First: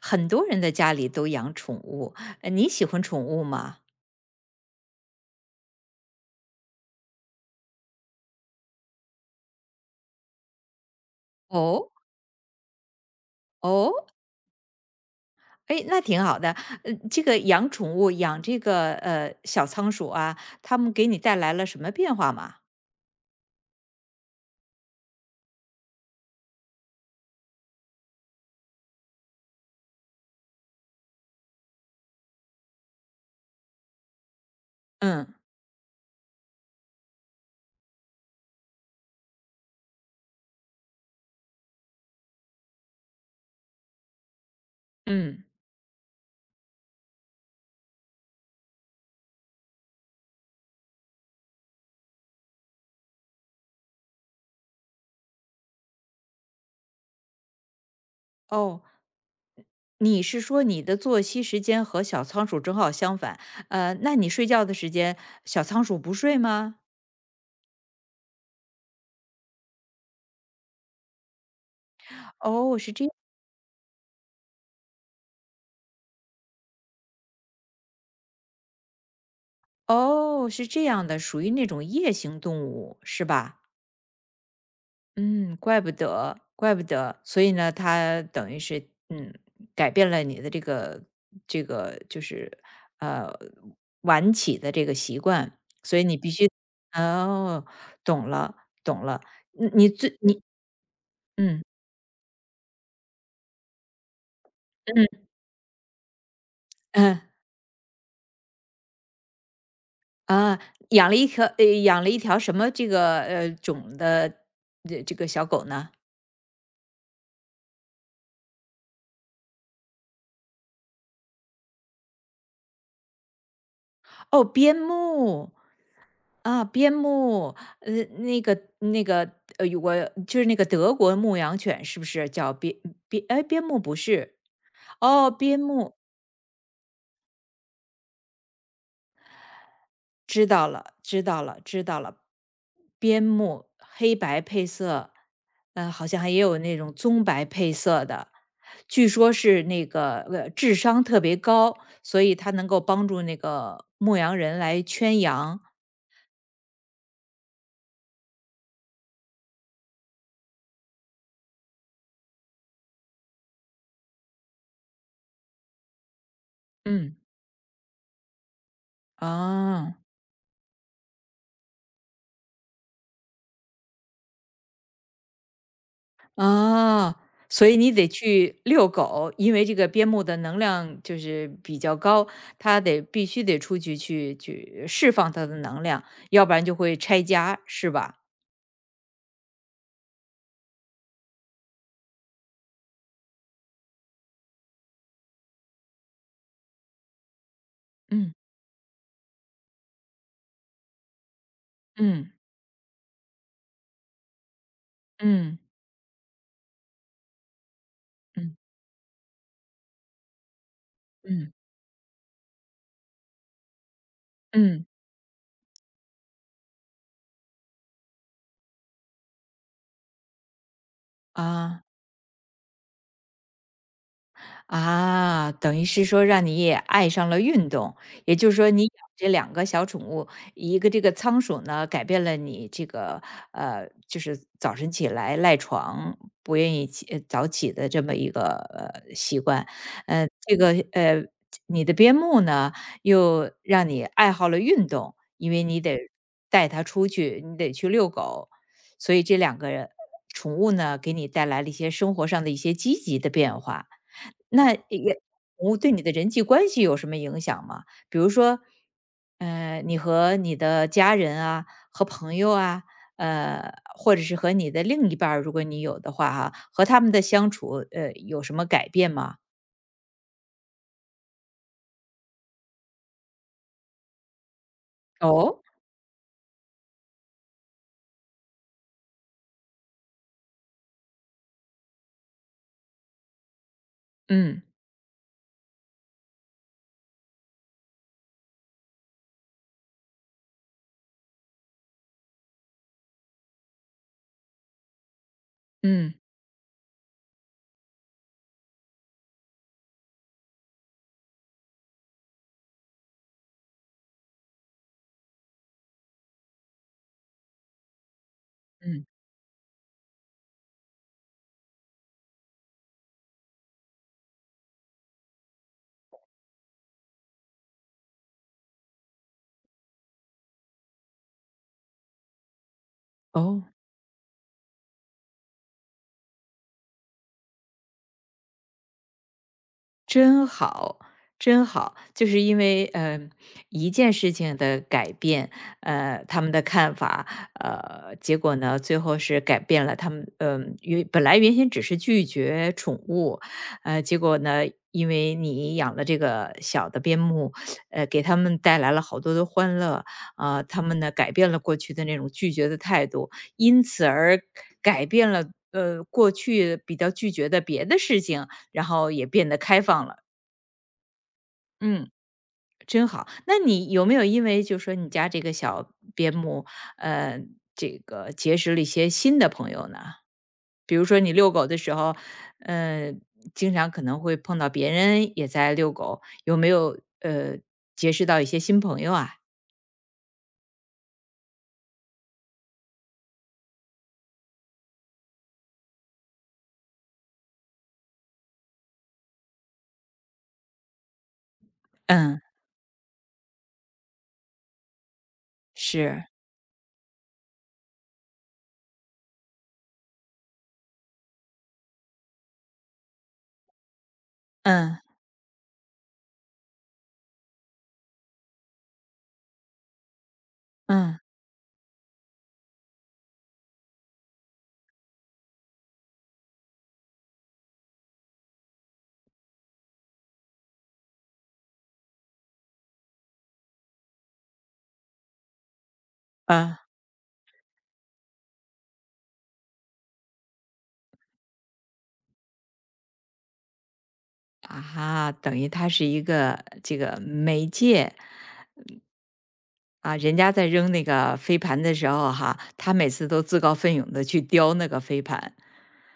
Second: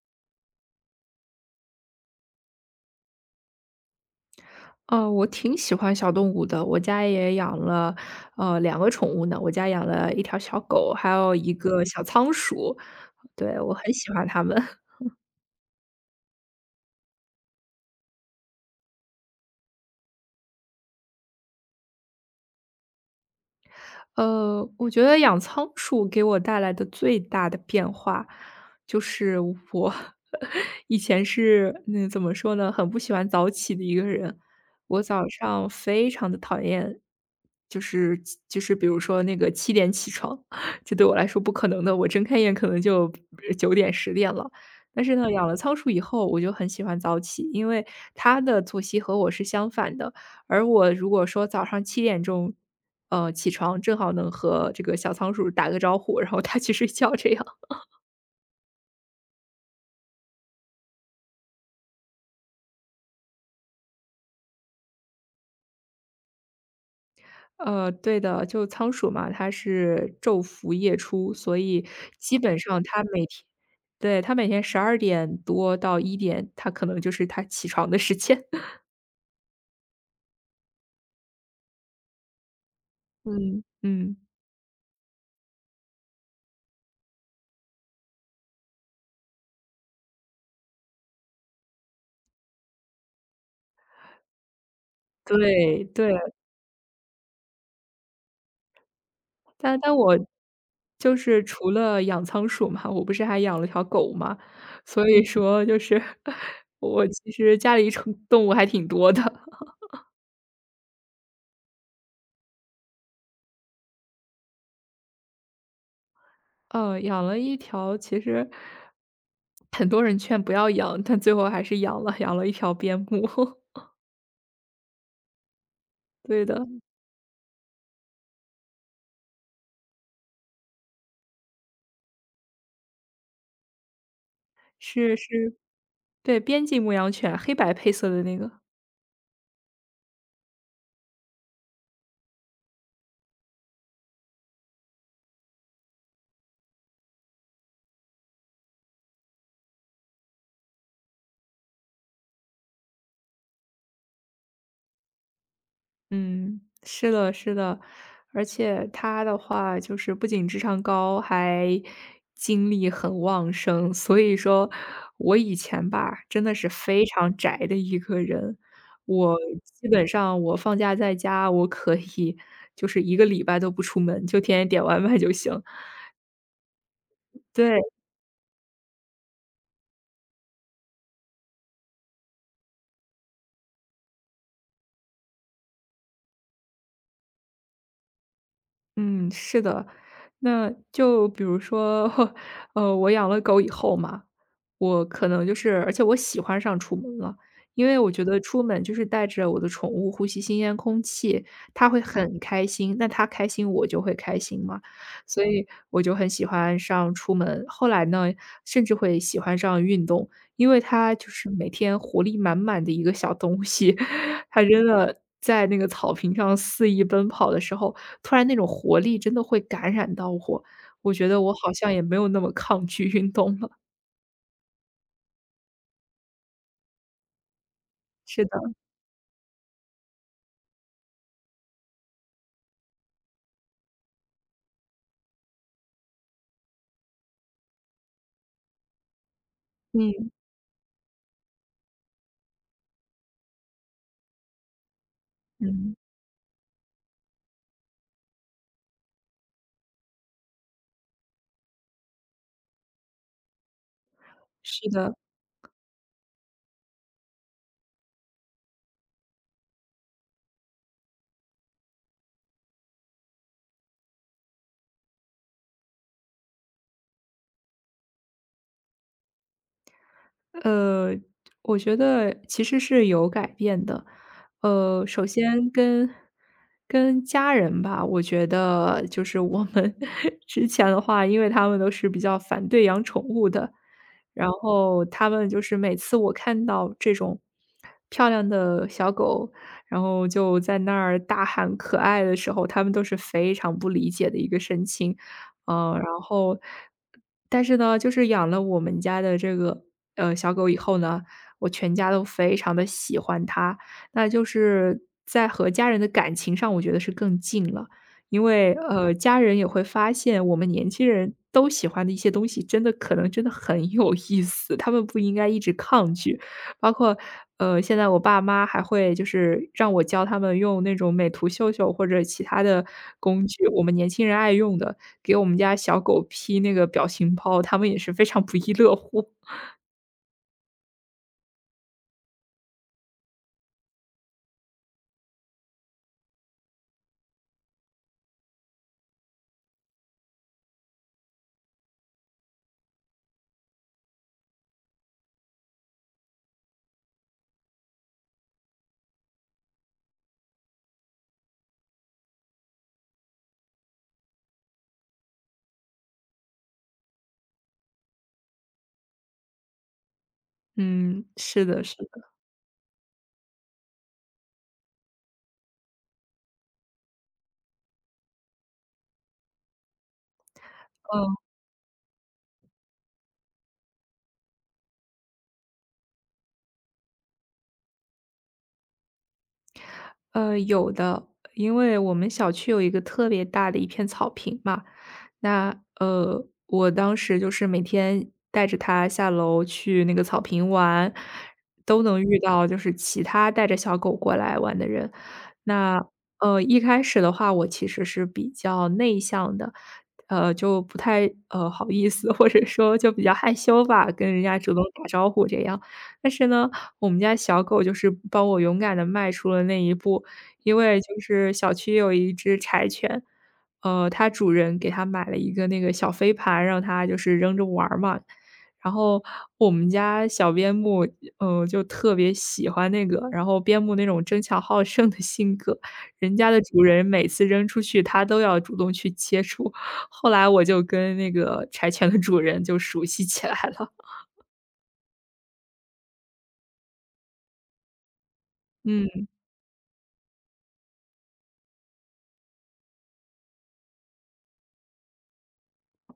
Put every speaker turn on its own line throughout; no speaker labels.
很多人的家里都养宠物，你喜欢宠物吗？
哦，我挺喜欢小动物的，我家也养了，两个宠物呢，我家养了一条小狗，还有一个
哦
小仓鼠，对，我很
哦，
喜欢它们。
哎，那挺好的。这个养宠物，养这个小仓鼠啊，它们给你带来了什么变化吗？
我觉得养仓鼠给我带来的最大的变化，就是我 以前是那怎么说呢，很不喜欢早起的一个人。我
嗯
早上非常的讨厌，就是就是比如说那个七点起床，这对我来说不可能的。我睁开眼可能就9点10点了。但是呢，
嗯，
养了仓鼠以后，我就很喜欢早起，因为它的作息和我是相反的。而我如果说早上7点钟，起床，正好能和这个小仓鼠打个招呼，然后它去睡觉这样。
哦，你是说你的作息时间和小仓鼠正好相反？那你睡觉的时间，小仓鼠不睡吗？
对的，就仓鼠嘛，它是昼伏夜出，所以基本
哦，
上它每天，对，它每天12点多到1点，它可能就是它起床的时间。
哦，是这样的，属于那种夜行动物，是吧？
嗯，嗯，
嗯，怪不得，怪不得。所以呢，它等于是嗯，改变了你的这个就是呃晚起的这个习惯，
对，
所以
对。
你必须。哦，懂了，懂了。你
但
你
但
最
我
你
就是
嗯
除了养仓鼠嘛，我不是还养了条狗嘛，所
嗯
以说就是 我
嗯
其实家里宠动物还挺多的。
啊，养了一条什么这个种的这个小狗呢？
养了一条其实很多人劝不要养，但最后还是养了，养了一条边牧。
哦，边牧。
对
啊，
的，
边牧，那个，我就是那个德国牧羊犬，是不是叫边？哎，边牧不是，
是
哦，
是，
边牧，
对，边境牧羊犬，黑白配色的那个。
知道了，知道了，知道了。边牧黑白配色，好像还也有那种棕白配色的，据说是那个智商特别高，所以它能够帮助那个牧羊人来圈羊。
嗯，是的，是的，而且他的话就是不仅智商高，还精力很旺盛。所以说我以前吧，真的是非
嗯，
常宅的一个人，我基
啊。
本上我放假在家，我可以就是一个礼拜都不出门，就天天点外卖就行。
啊，所以
对，
你得去遛狗，因为这个边牧的能量就是比较高，它得必须得出去释放它的能量，要不然就会拆家，是吧？
嗯，是的。那就比如说，我养了狗以后嘛，我可能就是而且我喜欢上出门了，因为我觉
嗯
得出门就是带着我的宠物呼吸新鲜空气，它会
嗯
很开心，那它开心我就会开心嘛，所
嗯
以我就很喜欢上出门。后来呢，
嗯
甚至会喜欢上运动，因为它就是
嗯
每天活力满满的一个小东西，他
嗯
真的在那个草坪上肆意奔跑的时候，突然那种活力真的会感染到我，我觉得我好
啊。
像也没有那么抗拒运动了。
啊，等于是说让你也爱上了运动，也
是
就是
的，
说你养这两个小宠物，一个这个仓鼠呢，改变了你这个就是早晨起来赖床不愿意起早起的这么一个习惯，
嗯
这个你的边牧呢，又让你爱好了运动，因为你
嗯，
得带它出去，你得去遛狗，所以这两个宠物呢，给你带来了一些生活上的一些积极的变化。那
是的。
也，我对你的人际关系有什么影响吗？比如说，你和你的家人啊，和朋友啊，或者是和你的另一半儿如果你有的话哈、和他们的相处，有什么改变吗？
呃，我觉得其实是有改变的。首
哦，
先跟家人吧，我觉得就是我们 之前的话，因为他们都是比较反对养宠物的，然
嗯
后他们就是每次我看到这种漂亮的小狗，然后就在那儿大喊可爱的时候，他们都是非常不理解的一个神情。然
嗯
后但是呢，就是养了我们家的这个，小狗以后呢，我全家都非常的喜欢它。那就是在和家人的感情上，我觉得是更近了。因为，
嗯，
家人也会发现我们年轻人都喜欢的一些东西，真的可能真的很有意思，他们不应该一直抗拒。包括，现在我爸妈还会就是让我教他们用那种美图秀秀或者其他的工具，
哦。
我们年轻人爱用的，给我们家小狗 P 那个表情包，他们也是非常不亦乐乎。
真好，真好，就是因为一件事情的改变，他们的看法，结果呢，最后是改变了他们，原本来原先只是拒绝宠物，结果呢，因为你养了这个小的边牧，给他们带来了好多的欢乐，啊、他们呢改变了过去的那种拒绝的态度，因此而改变了。过去比较拒绝的别的事情，然后也变得开放了，
嗯，是的是
嗯，
的，
真好。那你有没有因为就说你家这个小边牧，呃，这个结识了一些新的朋友呢？比如说你
嗯。
遛狗的时候，呃，经常可能会碰到别人也在遛狗，有没有结识到一些新朋友啊？
有的，因为我们小区有一个特别大的一片草坪嘛，那我当时就是每天带着它下楼去那个草坪玩，都能遇
嗯，
到就是其他带着小狗过来玩的人。那
是，
一开始的话，我其实是比较内向的，就不太好意思，或者说就比较害羞吧，跟人家主动
嗯
打招呼这样。但是呢，我们家小狗就是帮我勇敢的迈出了那一步，因为就
嗯
是小区有一只柴犬，它主人给它买了一个那个小飞盘，让它就是扔着玩儿嘛。然后我们家小边牧，嗯，就特别喜欢那个，然后边牧那种争强好胜的性格，人家的
嗯
主人每次扔出去，它都要主动去接触。后来我就跟那个柴犬的主人就熟悉起来了。
啊，等于它是一个这个媒介，
嗯，
啊，人家在扔那个飞盘的时候哈，他每次都自告奋勇的去叼那个飞盘，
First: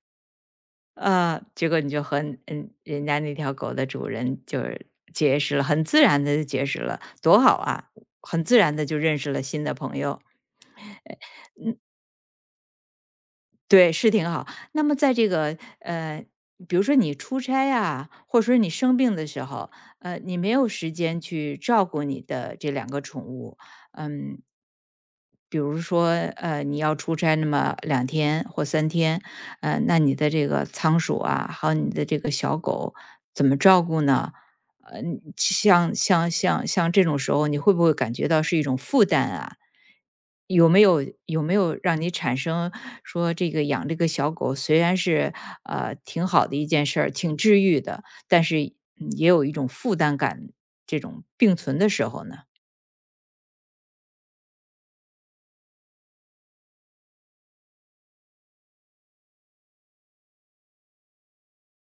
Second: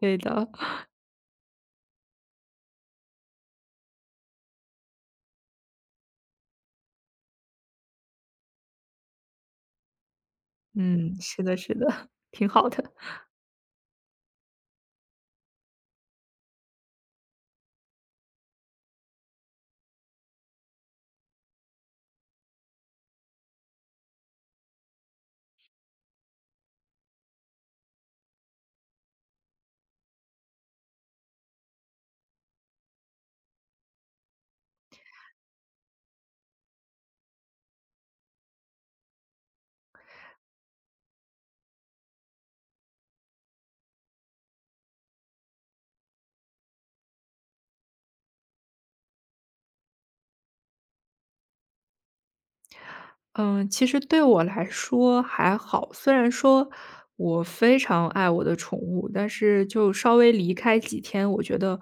对的，
啊，结果你就和人家那条狗的主人就是结识了，很自然的就结识了，多好啊！很自然的就认识了新的朋友，
嗯，是的，是的，挺好的。
对，是挺好。那么在这个，比如说你出差啊，或者说你生病的时候，你没有时间去照顾你的这两个宠物，嗯，比如说，你要出差那么2天或3天，那你的这个仓鼠啊，还有你的这个小狗怎么照顾呢？你像这种时候，你会不会感觉到是一种负担啊？有没有让你产生说这个养这个小狗虽然是挺好的一件事儿，挺治愈的，但是也有一种负担感这种并存的时候呢？
嗯，其实对我来说还好，虽然说我非常爱我的宠物，但是就稍微离开几天，我觉得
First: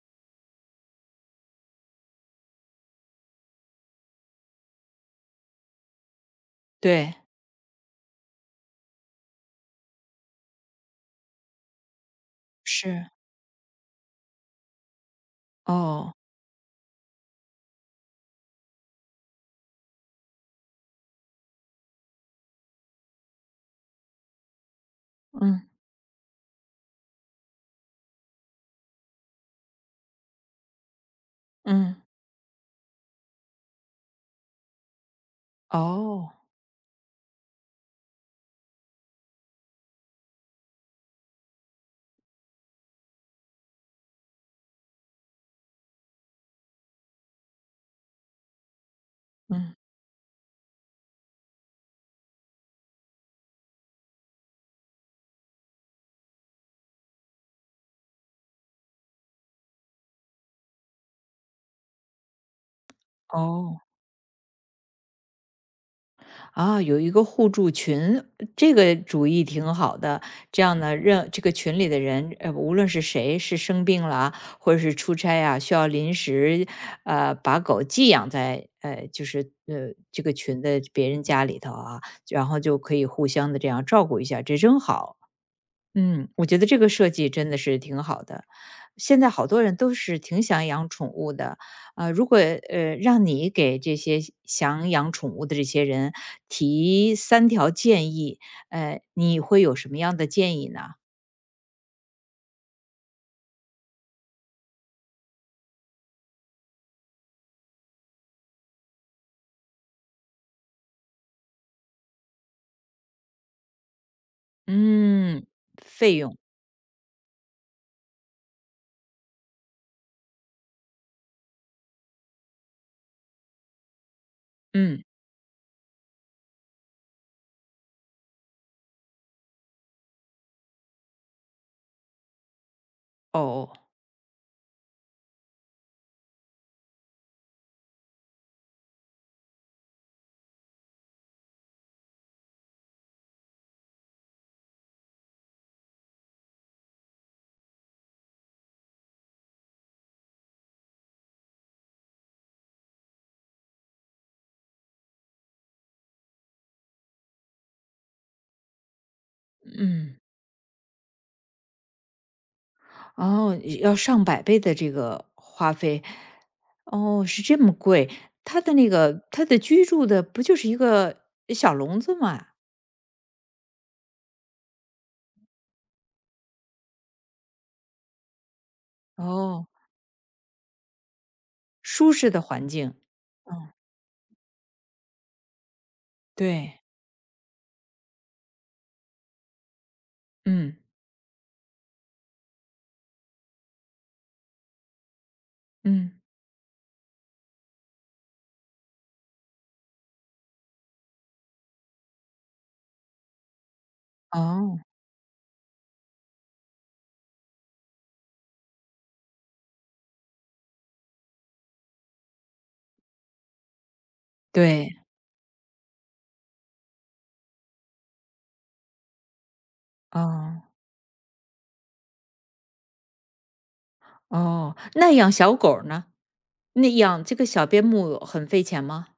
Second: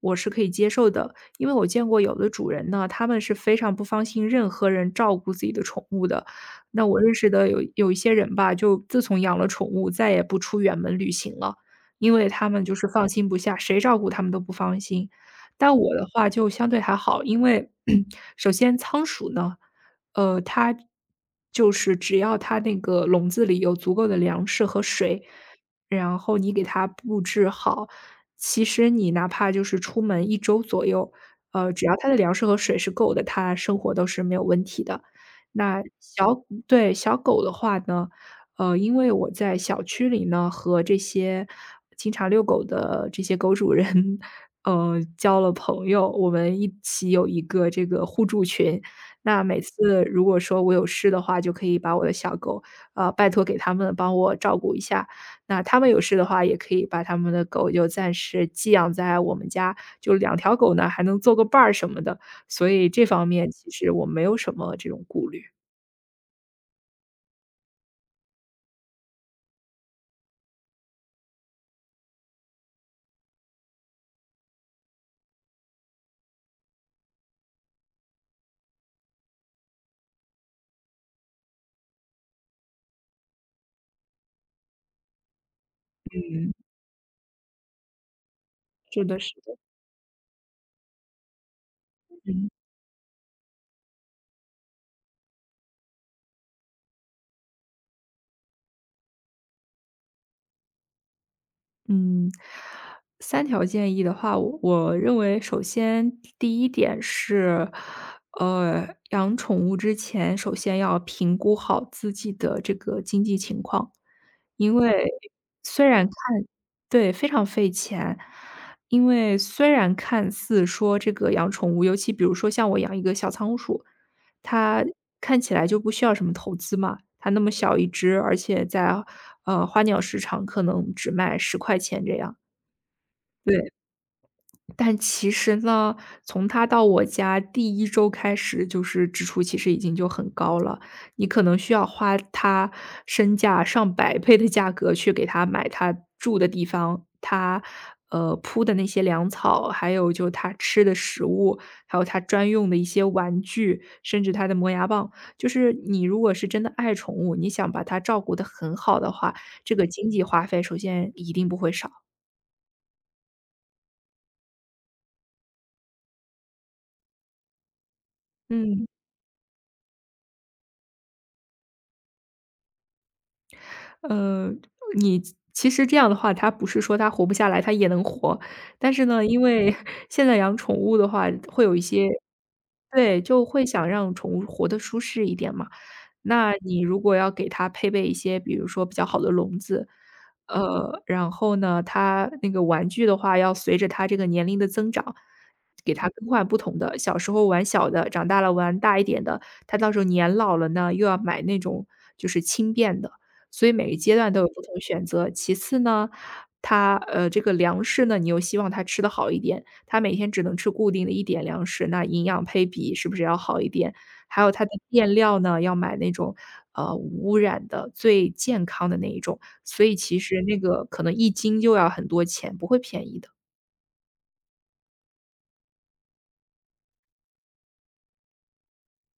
我是可以接受的。因为我见过有的主人呢，他们是非常不放心任何人照顾自己的宠物的。那我认
对，
识的有一些人吧，就自从养了宠物，再也不出远门旅行了，因为他们就是放
是
心不下，谁照顾他们都不放心。但我的
哦，
话就相对还好，因为 首先仓鼠呢。它就是只要它那个笼子里有足够的粮食和水，
嗯。
然后你给它布置好，其实你哪怕就是出门一周左右，只要
嗯，
它的粮食和水是够的，它生活都是没有问题的。
哦，
对，小狗的话呢，因为我在小区里呢，和这些经常遛狗的这些狗主人，交了朋友，我们一起有一个这个互助群。那每
嗯，
次如果说我有事的话，就可以把我的小狗，拜托给他们帮我照顾一下。那他们有事的话，也可以把他们的狗就暂时寄养在我们家，就两条狗呢，还能做个伴儿什么的。所以这方面其
哦，
实我没有什么这种顾虑。
啊，有一个互助群，这个主意挺好的。这样呢，任这个群里的人，无论是谁，是生病了啊或者是出差啊，需要临时，把狗寄养在，就是这个群的别人家里头啊，然后就可以互相的这样照顾一下，这真好。嗯，我觉得这个设计真的是挺好的。
是的，
现在
是
好
的，
多人都是挺想养宠物的，如果
嗯
让你给这些想养宠物的这些人提三条建议，你会有什么样的建议呢？
嗯。三条建议的话，我认为首先第一点是，养宠物之前，首先要评估好自己的这个经济情况。因为
嗯，
虽然看
费用，
对，非常费钱。因为虽然看似说这个养宠物，尤其比如说像我养一个小仓鼠，它
嗯，
看起来就不需要什么投资嘛，它那么小一只，而且在，花鸟市场可能只卖10块钱这样，对。
哦，
但其实呢，从他到我家第一周开始，就是支出其实已经就很高了，你可能需要花他身价上百倍的价格去给他买他住的地方，他，铺的那些粮草，还有就他吃的食物，还有他专用的一些玩具，甚至他的磨牙棒。就是你如果是真的爱宠物，你想把它照顾得很好的话，这个经
嗯，
济花费首先一定不会少。
哦，要上百倍的这个花费，哦，是这么贵？它的
嗯。
那个它的居住的不就是一个小笼子吗？
呃，你其实这样的话，它不是说它活不下来，它也能活。但是呢，因
哦，
为 现在养宠物的话，会有一些，
舒适的环境。
对，就会
嗯，
想让宠物活得舒适一点嘛。那
对，
你如果要给它配备一些，比如说比较好的笼子，
嗯
然后呢，它那个玩具的话，要随着它这个年龄的增长，给它
嗯，
更换不同的。小时候玩小的，长大了玩大一点的，它到时候年老了呢，又要买那种就是轻便的。所以每个阶段都有不
哦，
同选择。其次呢，它这个粮食呢，你又希望它吃的好一点，它每天只能吃固定的一点粮食，那营养配比是不是要好一点？还有它的
对，
面料呢，要买那种，无污染的、最健康的那一种，所以其实那
哦，
个可能1斤就要很多钱，不会便宜的。
哦，那养小狗儿呢？那养这个小边牧很费钱吗？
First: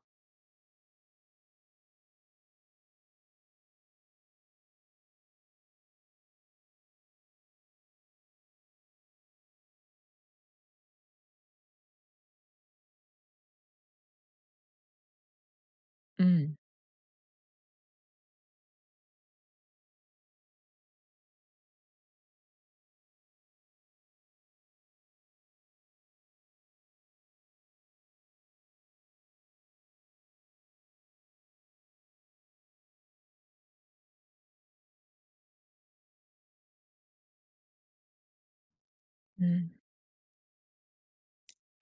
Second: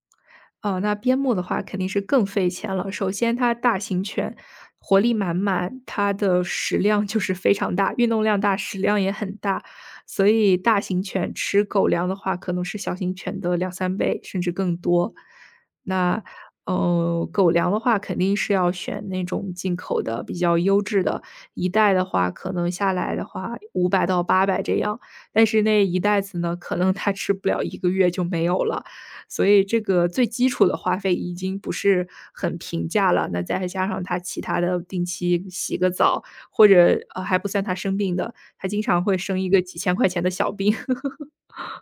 哦，那边牧的话肯定是更费钱了。首先它大型犬，活力满满，它的食量就是非常大，运动量大，食量也很大，所以大型犬吃狗粮的话，可能是小型犬的两三倍，甚至更多。那，
嗯
狗粮的话肯定是要选那种进口的，比较优质的，一袋的话可能下来的话500到800这样，但是那一袋子呢，可能它吃不了一个月就没有了。所以这个最基础的花费已经不是很平价了，那再加上他其他的定期洗个澡，或者，还不算他生病的，他经常会生一个
嗯。
几千块钱的小病。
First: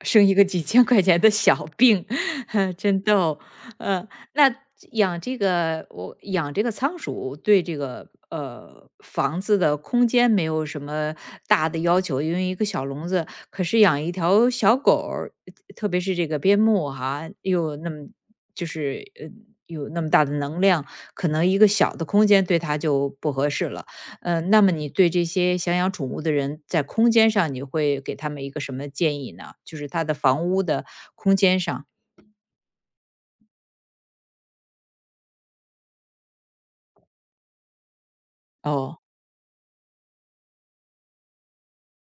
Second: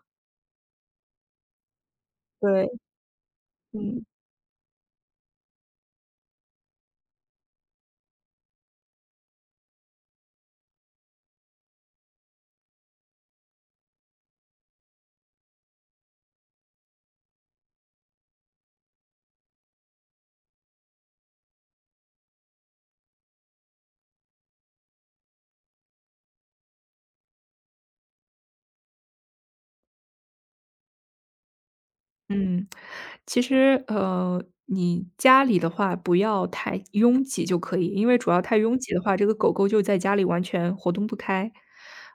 生一个几千块钱的小病，
对。
真逗。
嗯。
呃，那养这个我养这个仓鼠对这个房子的空间没有什么大的要求，因为一个小笼子。可是养一条小狗儿特别是这个边牧哈、又有那么就是有那么大的能量，可能一个小的空间对它就不合适了。嗯，那么你对这些想养宠物的人，在空间上你会给他们一个什么建议呢？就是他的房屋的空间上。
嗯，其实，你家里的话不要太拥挤就可以，因为主要太拥挤
哦，
的话，这个狗狗就在家里完全活动不开。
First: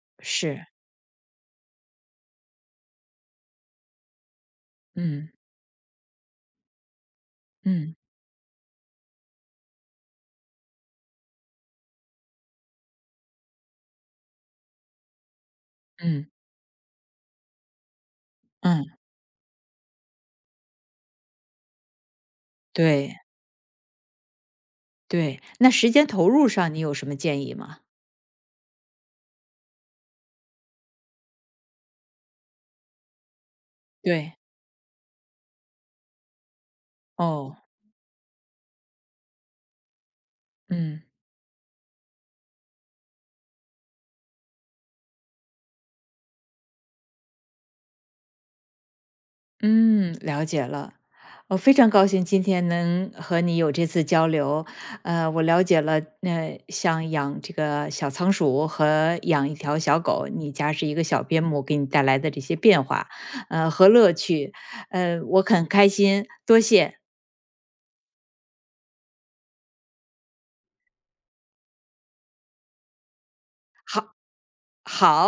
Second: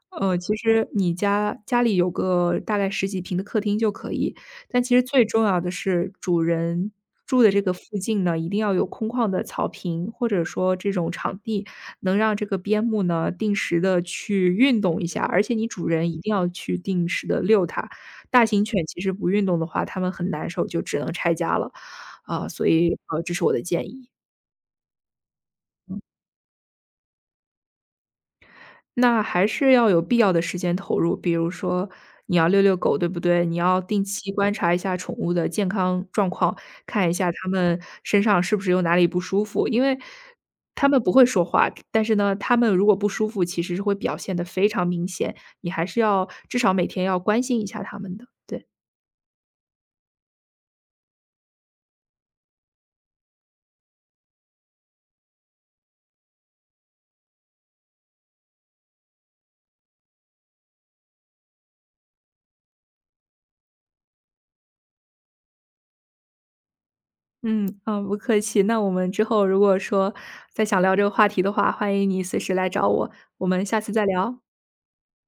其
是，
实你家家里有个大概十几平的客厅就可以，但其实最
嗯
重要的是主人住的这个附
嗯
近呢，一定要有空旷的草坪，或者说这种场地，能让这个边牧呢定时的去运动一下，而且你主人一
嗯
定要去定时的遛它。大型
嗯，
犬其实不运动的话，它们很难受，就只能拆家了。啊，所以，
对
这是我的建议。
对。那时间投入上你有什么建议吗？
那还是要有必要的时间投入，比如说你要遛遛狗，对不对？你要定期
对，
观察一下宠物的健康状况，看一下它
哦，
们身上是不是有哪里不舒服。因为它们
嗯。
不会说话，但是呢，它们如果不舒服，其实是会表现得非常明显，你还是要至少每天要关心一下它们的，对。
嗯，了解了。我非常高兴今天能和你有这次交流。我了解了，那、像养这个小仓鼠和养一条小狗，你家是一个小边牧给你带来的这些变化，和乐趣。我很开心，多谢。
嗯，啊，不客气。那我们之后如果说再想聊这个话题的话，欢迎你随时来找我，我们下次再
好，
聊。
好。